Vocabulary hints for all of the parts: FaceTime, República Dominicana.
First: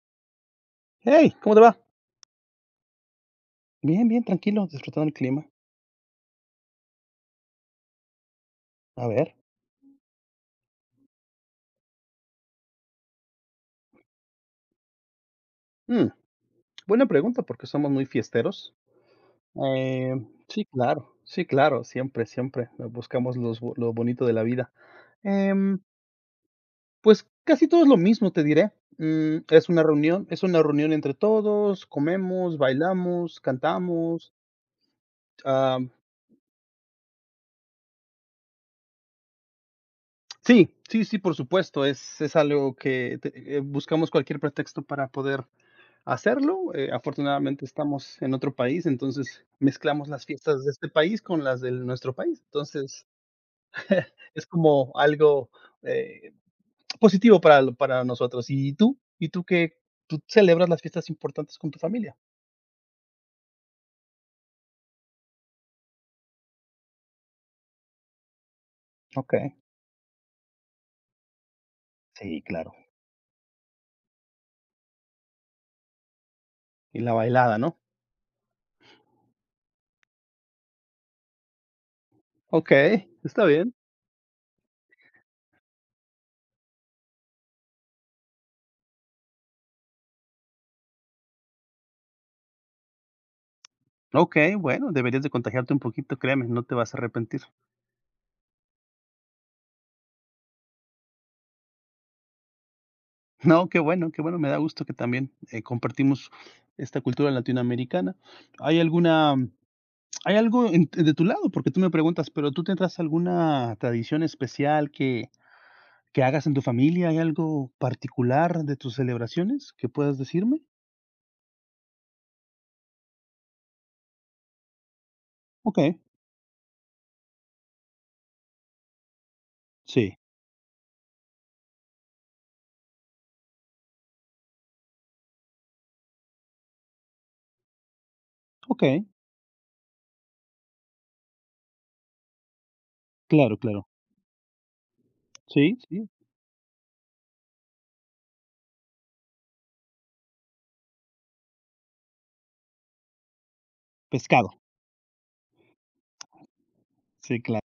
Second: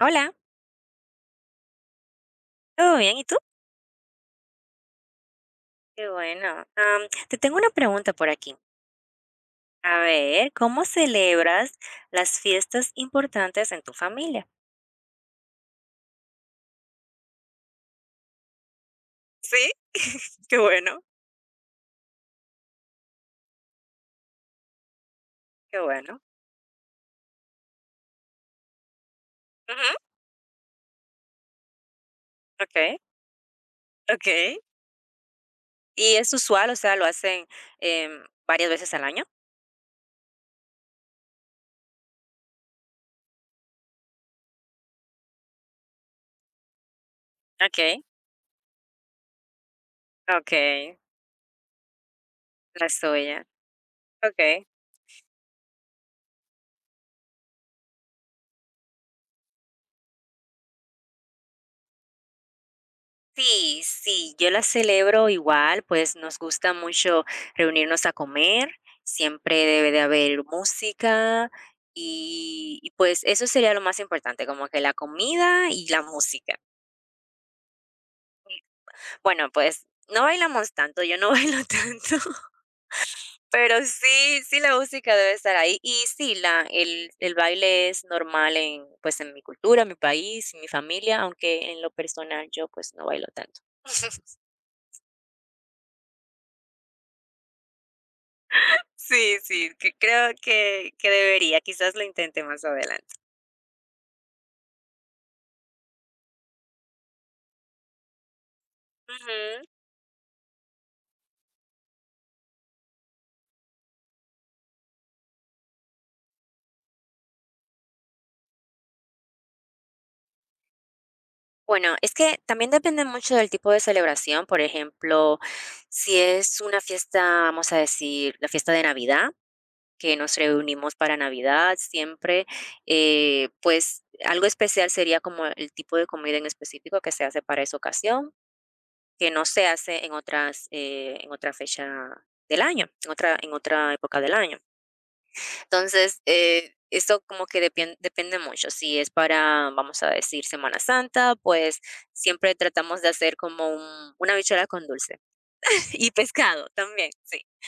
Hola, Hey, ¿cómo te va? ¿todo bien? ¿Y tú? Bien, bien, tranquilo, disfrutando el clima. Qué bueno. Am, te tengo una pregunta por aquí. A ver. A ver, ¿cómo celebras las fiestas importantes en tu familia? Mm, Buena pregunta porque somos muy fiesteros. Sí, Eh, qué sí, bueno. claro, sí, claro, siempre, buscamos los lo bonito de la vida. Em, Qué bueno. pues casi todo es lo mismo, te diré. Es una Ujú. reunión, es una reunión entre todos, comemos, Ok, bailamos, cantamos. ok. ah, ¿Y es usual? O sea, ¿lo hacen varias veces al año? sí, sí, sí, por supuesto, es algo que buscamos cualquier pretexto para poder hacerlo. Afortunadamente Ok, estamos en otro país, entonces mezclamos las ok. fiestas de este país con las de nuestro país. La Entonces, suya. es Ok. como algo eh, positivo para, para nosotros. ¿Y tú? ¿Y tú qué? ¿Tú celebras las fiestas importantes con tu familia? Sí, sí, yo las celebro igual, pues nos gusta mucho reunirnos a comer, Ok, siempre debe de haber música sí, claro. y pues eso sería lo más importante, como que la comida y la música. Y la bailada, ¿no? Bueno, pues no bailamos tanto, yo no bailo tanto, Ok, está bien. pero sí, sí la música debe estar ahí y sí, la, el baile es normal en, pues en mi cultura, mi país, mi familia, aunque en lo personal yo pues no bailo tanto. Ok, bueno, deberías de contagiarte un poquito, créeme, no te vas a arrepentir. Sí, sí, que creo que debería, quizás lo intente más adelante. No, qué bueno, me da gusto que también compartimos esta cultura latinoamericana. ¿Hay alguna Ujú. Hay algo en de tu lado, porque tú me preguntas, pero ¿tú tendrás alguna tradición especial que hagas en tu familia? ¿Hay algo particular de tus celebraciones que puedas decirme? Bueno, es que también depende mucho del tipo de celebración, por ejemplo, Okey, si es una fiesta, vamos a decir, la fiesta de Navidad, que sí, nos reunimos para Navidad siempre, pues, algo especial sería como el tipo de comida en específico que se hace para esa ocasión, okey, que no se hace en otras, en otra fecha del año, en otra en claro, claro. otra época del año. Sí, sí, Entonces, esto como que depende mucho. Si es para, vamos a decir, Semana Santa, pues siempre tratamos de hacer como una pescado, habichuela con dulce. Y pescado también, sí, sí. claro.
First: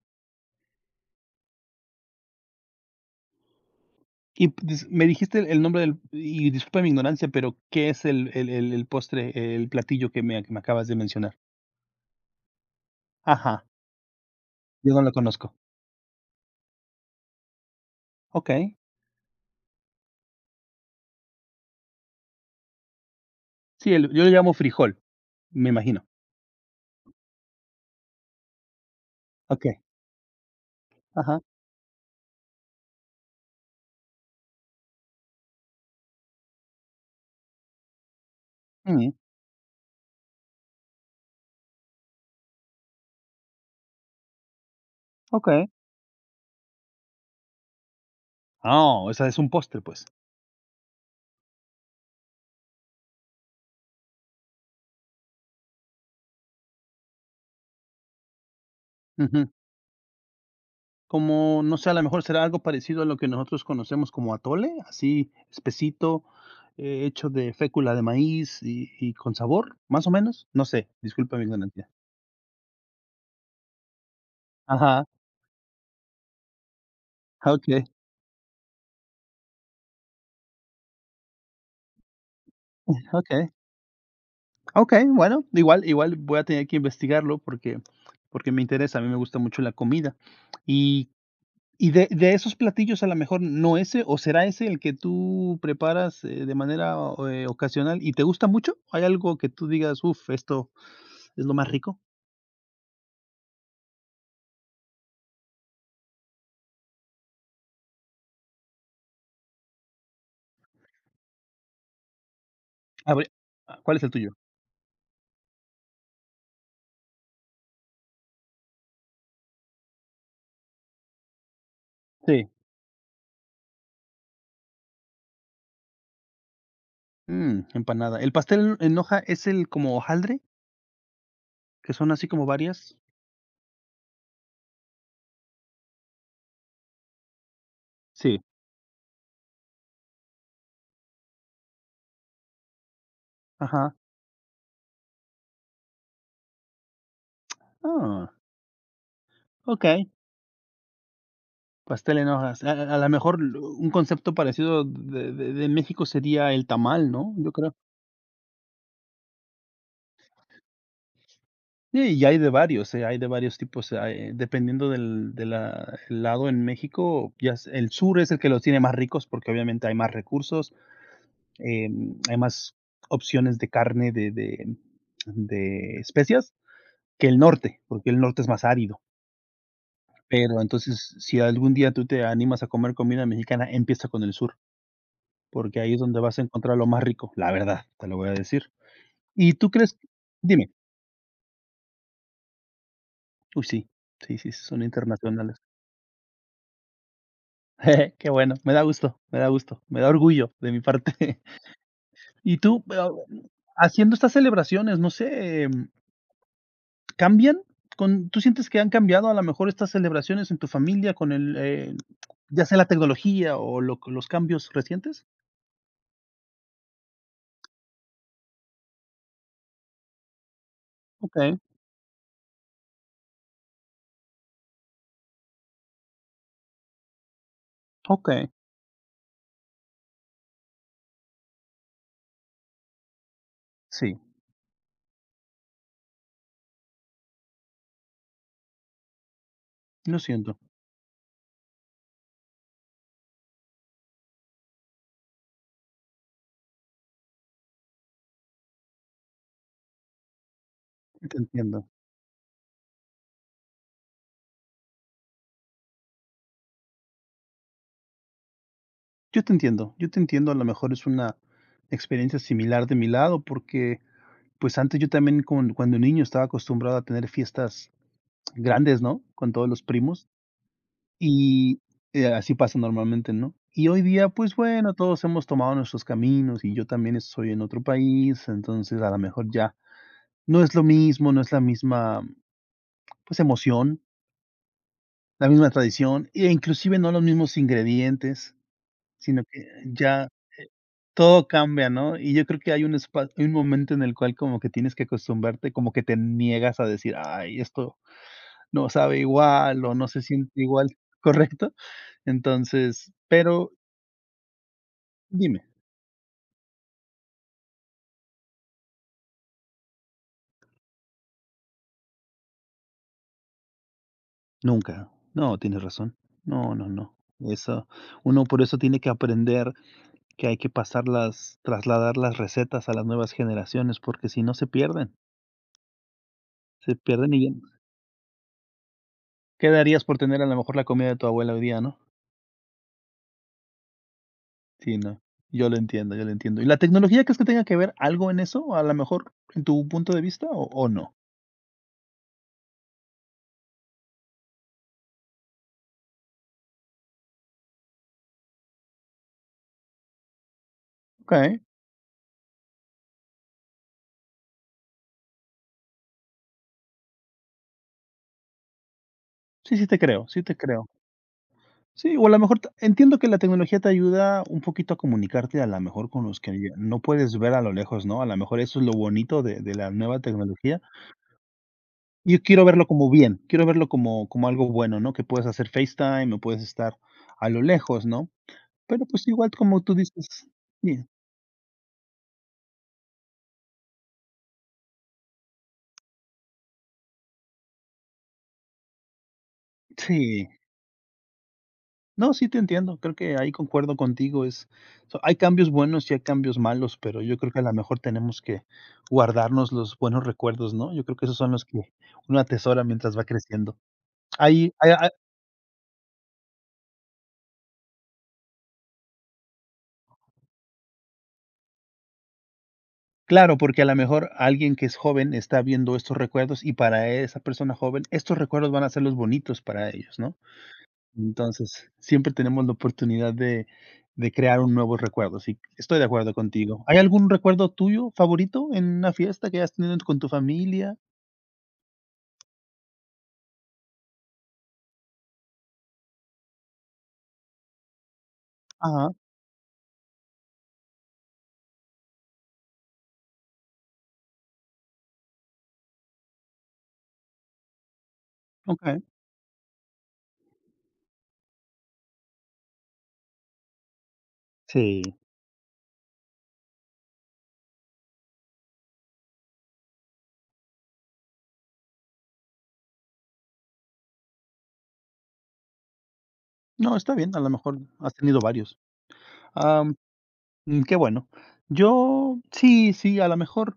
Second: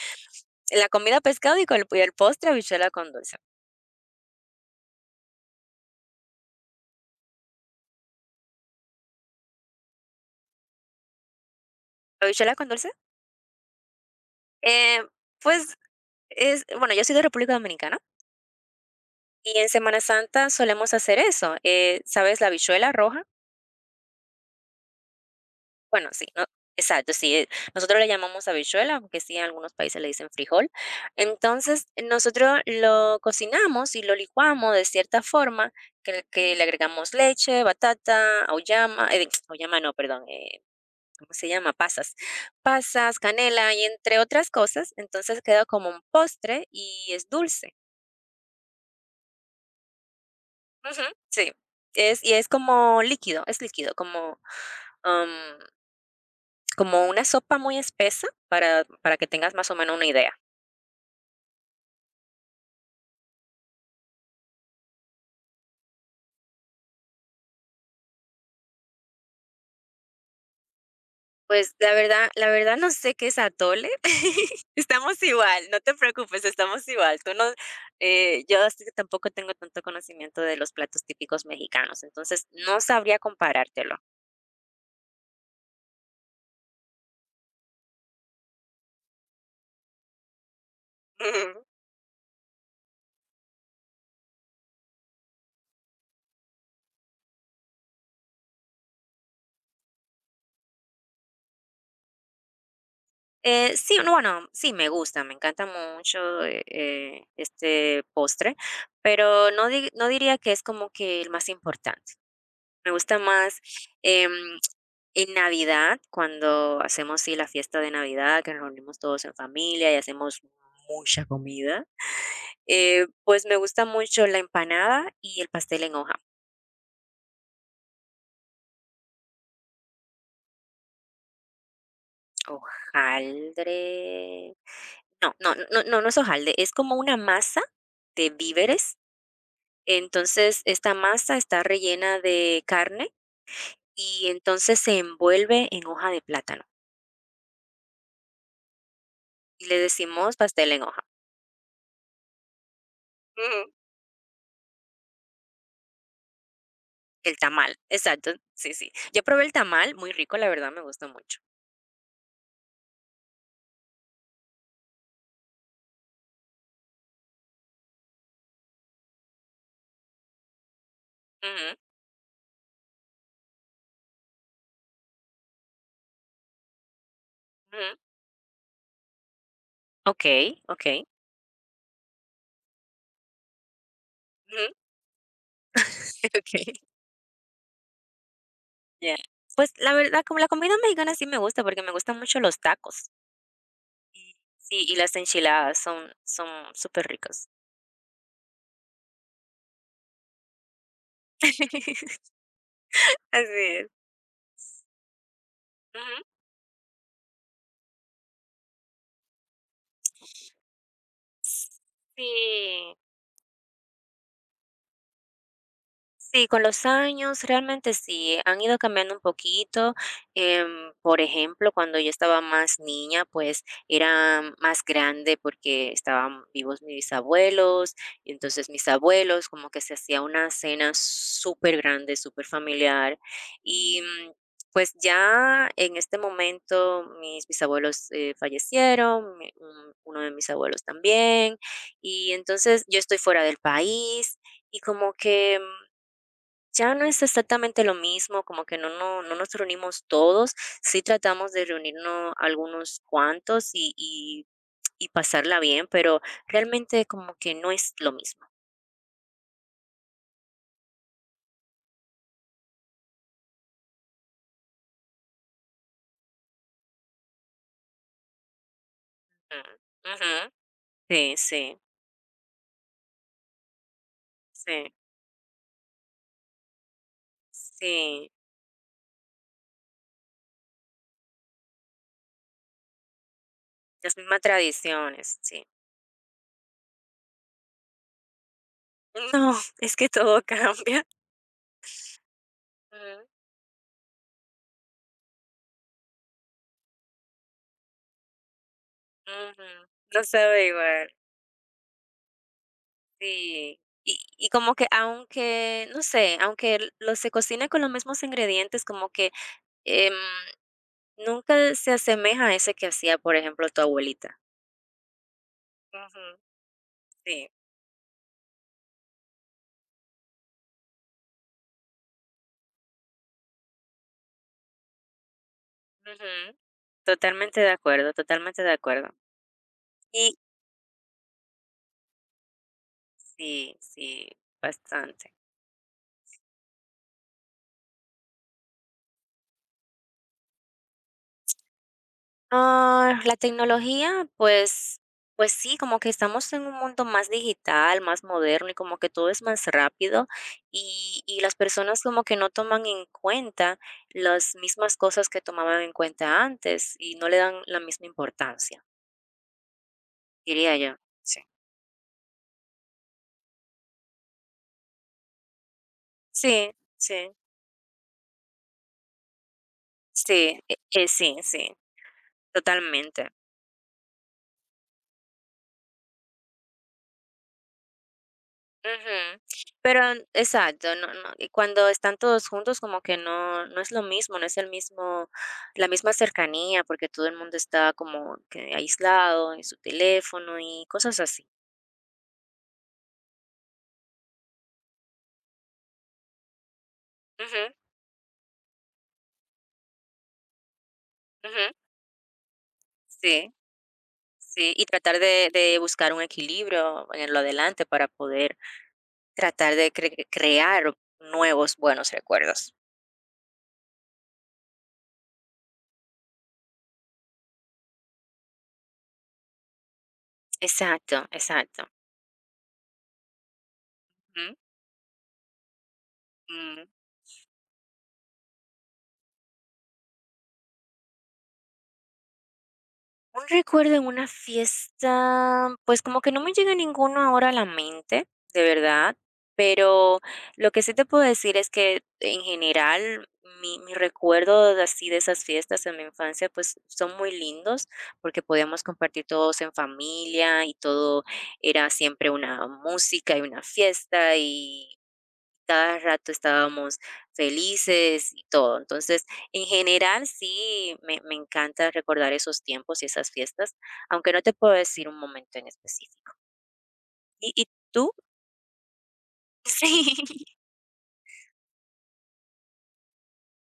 La comida pescado y con el, y el postre habichuela con dulce. Y p- dis me dijiste el nombre del y disculpa mi ignorancia, pero ¿qué es el postre, el platillo que me acabas de mencionar? ¿Habichuela con dulce? Ajá, yo Eh, no lo conozco. pues es, bueno, yo soy de República Dominicana Okey. y en Semana Santa solemos hacer eso. ¿Sabes la habichuela roja? Sí, el yo lo llamo frijol, me imagino. Bueno, sí, no, exacto, sí, nosotros le llamamos habichuela, aunque sí en algunos Okey, países le dicen frijol. ajá, Entonces, nosotros lo cocinamos y lo licuamos de cierta forma, que le agregamos leche, batata, auyama, mm, auyama no, perdón, ¿cómo se llama? Pasas, pasas, canela y entre otras cosas. Entonces queda okey. como un postre y es dulce. Ah, o sea, es un postre, pues. Ujú, sí, es, y es como líquido, es líquido, como... um, Como una sopa muy espesa para que Ujú. tengas más o menos una idea. Como, no sé, a lo mejor será algo parecido a lo que nosotros conocemos como atole, así espesito, hecho de fécula de maíz y con sabor, más o menos. No sé, disculpa mi Pues, ignorancia. La verdad no sé qué es atole. Ajá, Estamos igual, no te preocupes, estamos igual. Tú no. okay, Yo así que tampoco tengo tanto conocimiento de los platos típicos mexicanos, entonces no sabría okay, comparártelo. okay, bueno, igual, igual voy a tener que investigarlo porque, porque me interesa, a mí me gusta mucho la comida. Y Ujú. Y de esos platillos, a lo mejor, ¿no ese o será ese el que tú preparas, de manera, o ocasional y te gusta mucho? ¿Hay algo que tú digas: "Uf, esto es lo más rico"? Sí, no, bueno, sí me gusta, me encanta mucho, este postre, pero no diría que es como que el más importante. Me A gusta ver, más, ah, ¿cuál es el em, tuyo? en Navidad, cuando hacemos, sí, la fiesta de Navidad, que nos reunimos todos en familia y hacemos mucha comida, Sí. Pues, me gusta mucho la empanada y el pastel en hoja. Mm, empanada. ¿El pastel en hoja es el como hojaldre, que son así como varias? Hojaldre no, no no no no es hojaldre, es como una masa de Sí. víveres. Entonces, esta masa está rellena de carne Ajá. y entonces se envuelve en hoja de plátano, Ah, y le okey. decimos pastel en hoja. Pastel en hojas. A la mejor, un concepto parecido de México sería el tamal, ¿no? El Yo creo. tamal, exacto, sí, sí. Yo probé el tamal, muy rico, la verdad me gustó mucho. Sí, y hay de varios tipos, hay dependiendo del de la el lado en México, ya s el sur es el que los tiene más ricos, porque obviamente hay más recursos, Ujú, hay más opciones de carne de especias que el norte, ujú. porque el norte es más árido. Okey, Pero okey. entonces, si algún día tú te animas a comer comida mexicana, empieza con el sur, Ujú. porque ahí es donde vas a Okey. encontrar lo más rico, la verdad, te lo voy a decir. Ya. ¿Y tú Pues, la crees? verdad, como la Dime. comida mexicana sí me gusta, porque me gustan mucho los tacos. Uy, sí, Y sí, sí, son sí, y las internacionales. enchiladas son superricas. Qué bueno, me da gusto, me da gusto, me da orgullo de mi parte. Y tú, pero, Así es. haciendo estas celebraciones, no sé, Ujú. ¿cambian? Con ¿Tú sientes que han cambiado a lo mejor estas celebraciones en tu familia con ya sea la Sí. tecnología o lo los cambios recientes? Sí, con los años realmente sí, han ido cambiando un poquito. Por Okey, ejemplo, cuando yo estaba más niña, pues era más grande porque estaban vivos mis bisabuelos, y okey. entonces mis abuelos como que se hacía una cena súper grande, súper familiar. Y Sí, pues ya en este momento mis bisabuelos fallecieron, lo uno de mis siento, abuelos también, y entonces yo estoy fuera del país y como que ya no es exactamente lo mismo, como que no nos reunimos todos, sí yo te tratamos de entiendo. reunirnos algunos cuantos y pasarla bien, pero realmente como que no es lo mismo. Yo te entiendo, yo te entiendo, a lo mejor es una experiencia similar de mi lado, porque, pues, antes yo también con cuando niño estaba acostumbrado a tener fiestas grandes, ¿no? Con todos Mm, los primos. ujú. Sí, sí, Y, Así pasa normalmente, ¿no? Y hoy día, pues sí, bueno, todos hemos tomado nuestros caminos y yo también estoy en otro sí, país, entonces a lo mejor ya no es lo mismo, no es la misma, pues, emoción, las mismas tradiciones, la sí. misma tradición, e inclusive no los mismos ingredientes, sino No, que es que ya todo cambia. todo cambia, ¿no? Y yo creo que hay un Mm, espa un momento en el cual como que tienes que acostumbrarte, como que te niegas a decir: "Ay, esto no sabe ujú. igual o no se No siente sabe igual", igual, ¿correcto? Entonces, pero sí. Y como que dime. aunque, no sé, aunque lo se cocine con los mismos ingredientes, como que, em nunca se asemeja a ese que hacía, por ejemplo, tu abuelita. Nunca. No, tienes razón. Ujú, No, no, no. sí. Eso, uno por eso tiene que aprender que hay que pasar las trasladar las recetas a las nuevas generaciones, porque si no se pierden, Ujú, se pierden totalmente no. de acuerdo, totalmente de acuerdo. ¿Qué darías por Y tener a lo mejor la comida de tu abuela hoy día, no? sí, sí, Sí, no, bastante. yo lo entiendo, yo lo entiendo. ¿Y la tecnología crees que tenga que ver algo en eso, a lo mejor en tu punto de vista o no? Ah, la tecnología, pues sí, como que estamos en un mundo más digital, más moderno y como que todo es más rápido, y las Okey, personas como que no toman en cuenta las mismas cosas que tomaban en cuenta antes y no le dan la misma importancia, sí, sí te creo, sí te diría creo. yo. Sí. Sí, o a la mejor t entiendo que la tecnología te ayuda un poquito a comunicarte a la mejor con los que Sí, ya no sí. puedes ver a lo lejos, ¿no? A la mejor eso es lo bonito de la nueva Sí, tecnología. Sí, sí, Yo quiero verlo como totalmente. bien, quiero verlo como algo bueno, ¿no? Que puedes hacer FaceTime o puedes estar a lo lejos, ¿no? Pero, pues, Ujú. igual como tú Pero dices, exacto, no bien, no, y cuando están todos juntos, como que no es lo mismo, no es el mismo la misma cercanía, porque todo el mundo está como que aislado en su sí. teléfono y cosas así. No, sí te entiendo, creo que ahí concuerdo contigo, es hay cambios buenos y hay cambios malos, pero yo creo que Ujú, a lo mejor tenemos que guardarnos los buenos recuerdos, ¿no? Yo creo que esos son los ujú. que uno atesora mientras va Sí, creciendo. sí, Ahí, y ah, ah, tratar de buscar un equilibrio en lo adelante para poder tratar de crear nuevos buenos recuerdos. claro, porque a lo mejor alguien que es joven está viendo estos recuerdos y para esa persona joven estos recuerdos van a ser los bonitos para ellos, ¿no? Exacto, exacto. Entonces, siempre tenemos la oportunidad de Ujú, crear un nuevo recuerdo, sí, estoy de acuerdo contigo. mm. ¿Hay algún recuerdo tuyo favorito en una fiesta que hayas tenido con tu familia? Un recuerdo en una fiesta, pues como que no me llega ninguno ahora a la mente, de Ajá, verdad, pero lo que sí te puedo decir es que en general mi recuerdo de así de esas fiestas en mi infancia pues son muy lindos porque podíamos okey. compartir todos en familia y todo era siempre una música y una fiesta y Sí. cada rato estábamos felices y todo. Entonces, en general, sí, me encanta recordar esos tiempos y esas fiestas, aunque no te puedo decir un momento en específico. No, está bien, a lo ¿Y mejor tú? has tenido varios. Am, Sí. Qué bueno. Yo sí, sí, a lo mejor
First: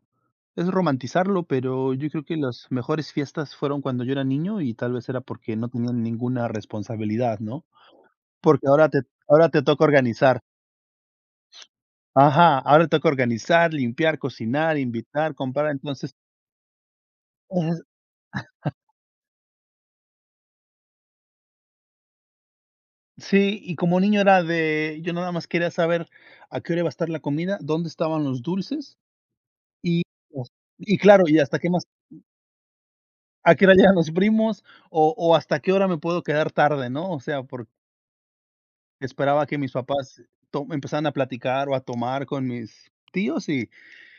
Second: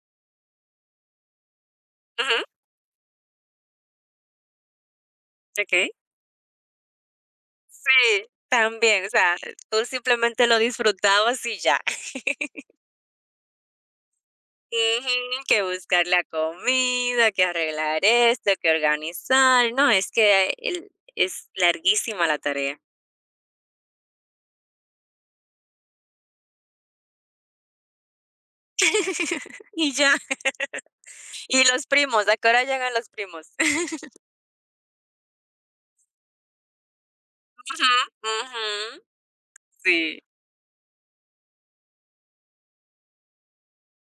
es romantizarlo, pero yo creo Ujú, que las mejores fiestas fueron cuando yo era niño y tal vez era porque no ok. tenía ninguna responsabilidad, ¿no? Sí, Porque ahora te también, o sea, Ahora te toca tú organizar. simplemente lo disfrutabas y ya. Ajá, ahora toca organizar, limpiar, cocinar, invitar, Ujú, que comprar, buscar entonces la comida, que Ujú. arreglar esto, que organizar. No, es que es larguísima la tarea. Sí, y como niño era de yo nada más quería saber a qué hora iba a estar la comida, dónde estaban los dulces Y y ya. os y claro, y hasta Y qué más los primos, ¿a qué hora llegan los primos? a qué hora llegan los primos o hasta qué hora me puedo quedar tarde, ¿no? O sea, porque Ujú, ujú, esperaba que mis sí, papás to empezaran a platicar o a tomar con mis tíos y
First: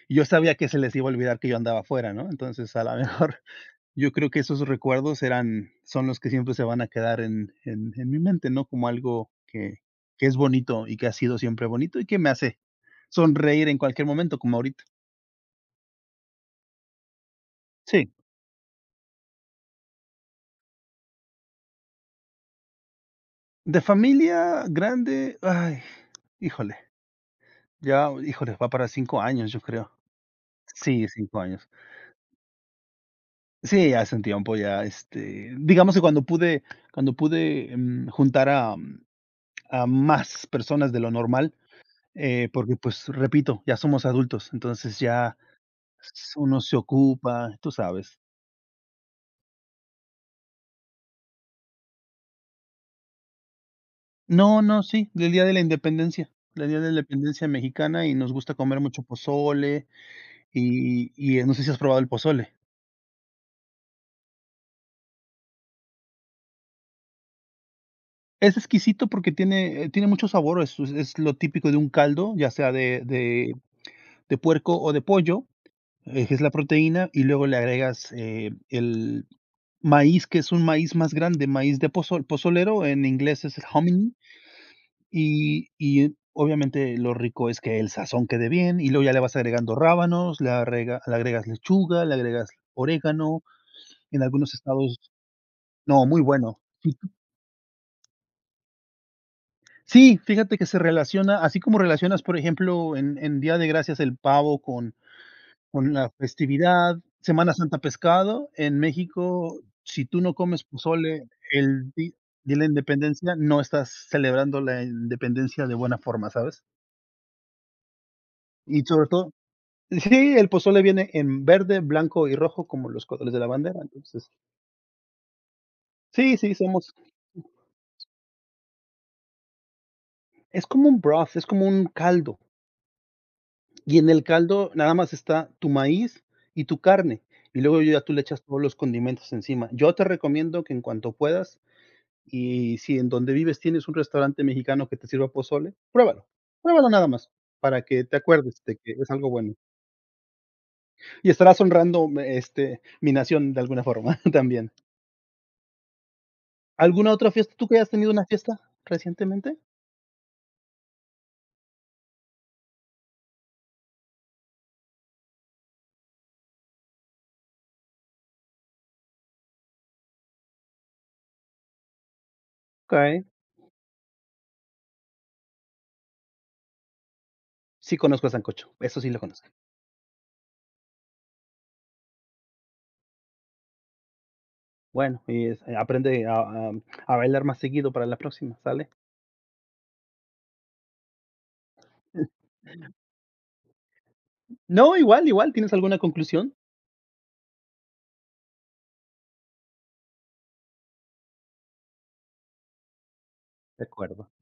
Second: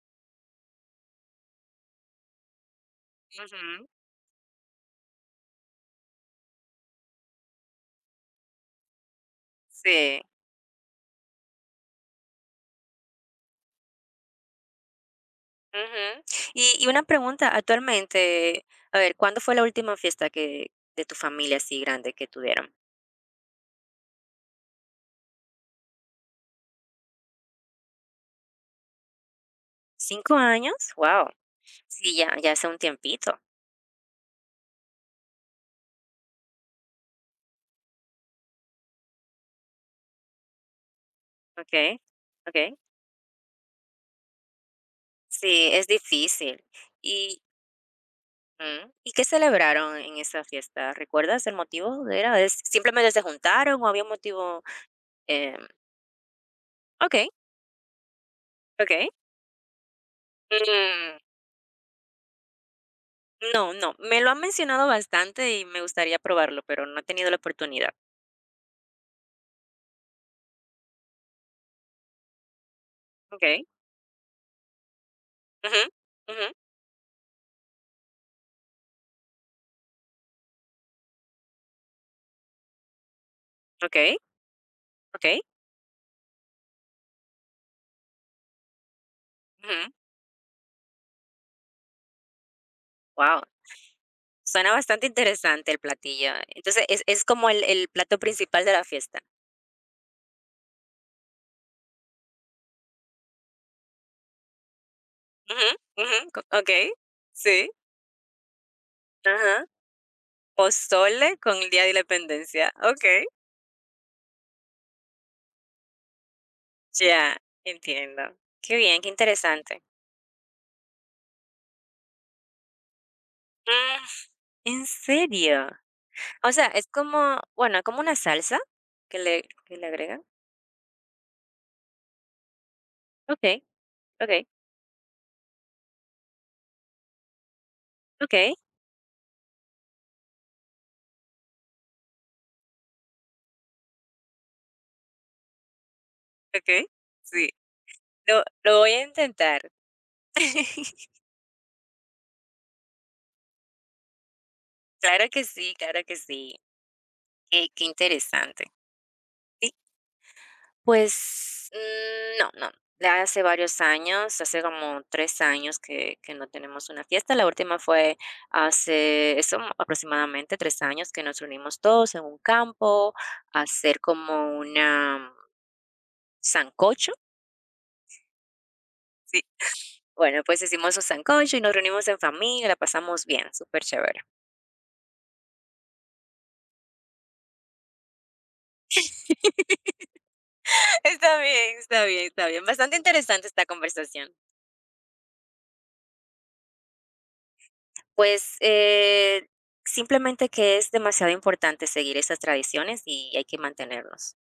yo sabía que se les iba a olvidar que yo andaba afuera, ¿no? Entonces, a la mejor ujú, Yo creo que esos recuerdos eran son los que siempre se van a quedar en mi mente, ¿no? Como algo que sí, es bonito y que ha sido siempre bonito y que me hace sonreír en cualquier momento, como ahorita. ujú. Y una pregunta, Sí, actualmente, a ver, ¿cuándo fue la última fiesta que de tu familia así grande que tuvieron? de familia grande, ay, híjole, ya, híjole, va para 5 años, yo creo. ¿5 años? Sí, Wow. 5 años. Sí, ya hace un tiempito. Sí, ya hace un tiempo ya, este, digamos que cuando pude, juntar a a más personas de lo normal, Okey, okey. porque, pues, repito, ya somos adultos, entonces ya Sí, es Uno difícil. se Y ocupa, tú sabes. ¿y qué celebraron en esa fiesta? ¿Recuerdas el motivo? ¿Era es simplemente se juntaron o había un motivo? No, no, sí, Em, el Día de la okey, Independencia mexicana, y nos gusta comer mucho okey. pozole, Mm. y, no sé si has probado el pozole. No, no, me lo han mencionado bastante y me gustaría probarlo, pero no he tenido la oportunidad. Es exquisito porque tiene, tiene mucho sabor, es lo típico de un caldo, ya sea Okey. de puerco o de pollo, Ujú, que es ujú. la proteína, y luego le agregas, el maíz, que es un maíz más grande, maíz de pozolero, en inglés es el hominy, Okey, okey. Y obviamente lo rico es que el sazón quede bien, y luego ya le vas agregando Ujú. rábanos, le agregas lechuga, le agregas Guau, orégano, en algunos suena estados bastante interesante el no, muy platillo. bueno. Entonces, Sí, es como el plato principal de la fiesta. sí, fíjate que se relaciona, así como relacionas, por ejemplo, en Día de Gracias el pavo con Ujú, la ujú, co okey, festividad, Semana sí, Santa pescado, en México, ajá. si tú no comes pozole Pozole con el Día el de la di día de la Independencia. Okey, independencia, no estás celebrando la independencia de buena forma, ¿sabes? ya, entiendo. Qué Y bien, sobre qué todo interesante. Sí, el pozole viene en verde, blanco y rojo como los colores de la bandera, Mm, entonces ¿en serio? sí, O sí, sea, es somos como, bueno, como una salsa que le agregan. es como un broth, es como un caldo, Okey, y en el okey. caldo nada más está tu maíz y tu carne, y luego ya tú le echas Okey, todos los condimentos encima. Yo te recomiendo que en cuanto puedas, y si en donde vives tienes un restaurante mexicano que te sirva pozole, pruébalo, okey, pruébalo nada más, sí, para que te lo acuerdes de lo voy que a es algo bueno, intentar. y estarás honrando, este, mi nación de alguna forma también. Claro que sí, ¿Alguna otra fiesta? ¿Tú qué que qué hayas tenido una fiesta interesante. recientemente? Sí. Pues, no, no, ya hace varios años, hace como 3 años que no tenemos una fiesta, la última fue hace eso, aproximadamente 3 años que nos reunimos todos en un campo Ok. a hacer como una sancocho, Sí conozco el sancocho, eso sí lo sí, conozco. bueno, pues hicimos un sancocho y nos reunimos en familia, la pasamos bien, superchévere. Bueno, y es aprende a a bailar más seguido para la próxima, ¿sale? Está bien, está bien, está bien. Bastante interesante esta conversación. No, igual, igual, ¿tienes alguna conclusión? Pues, simplemente que es demasiado importante seguir esas tradiciones y hay que De acuerdo. mantenerlos.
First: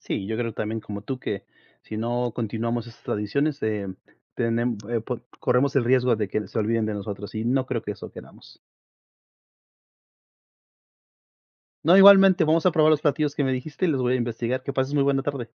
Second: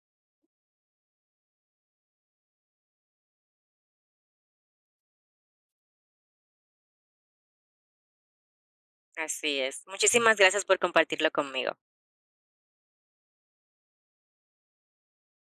Sí, yo creo también como tú que si no continuamos esas tradiciones, tenem po corremos el riesgo de que se olviden de nosotros y no creo que eso queramos. Así es. Muchísimas gracias por compartirlo conmigo. No, igualmente, vamos a probar los platillos que me dijiste y los voy a investigar. Que pases muy buena tarde.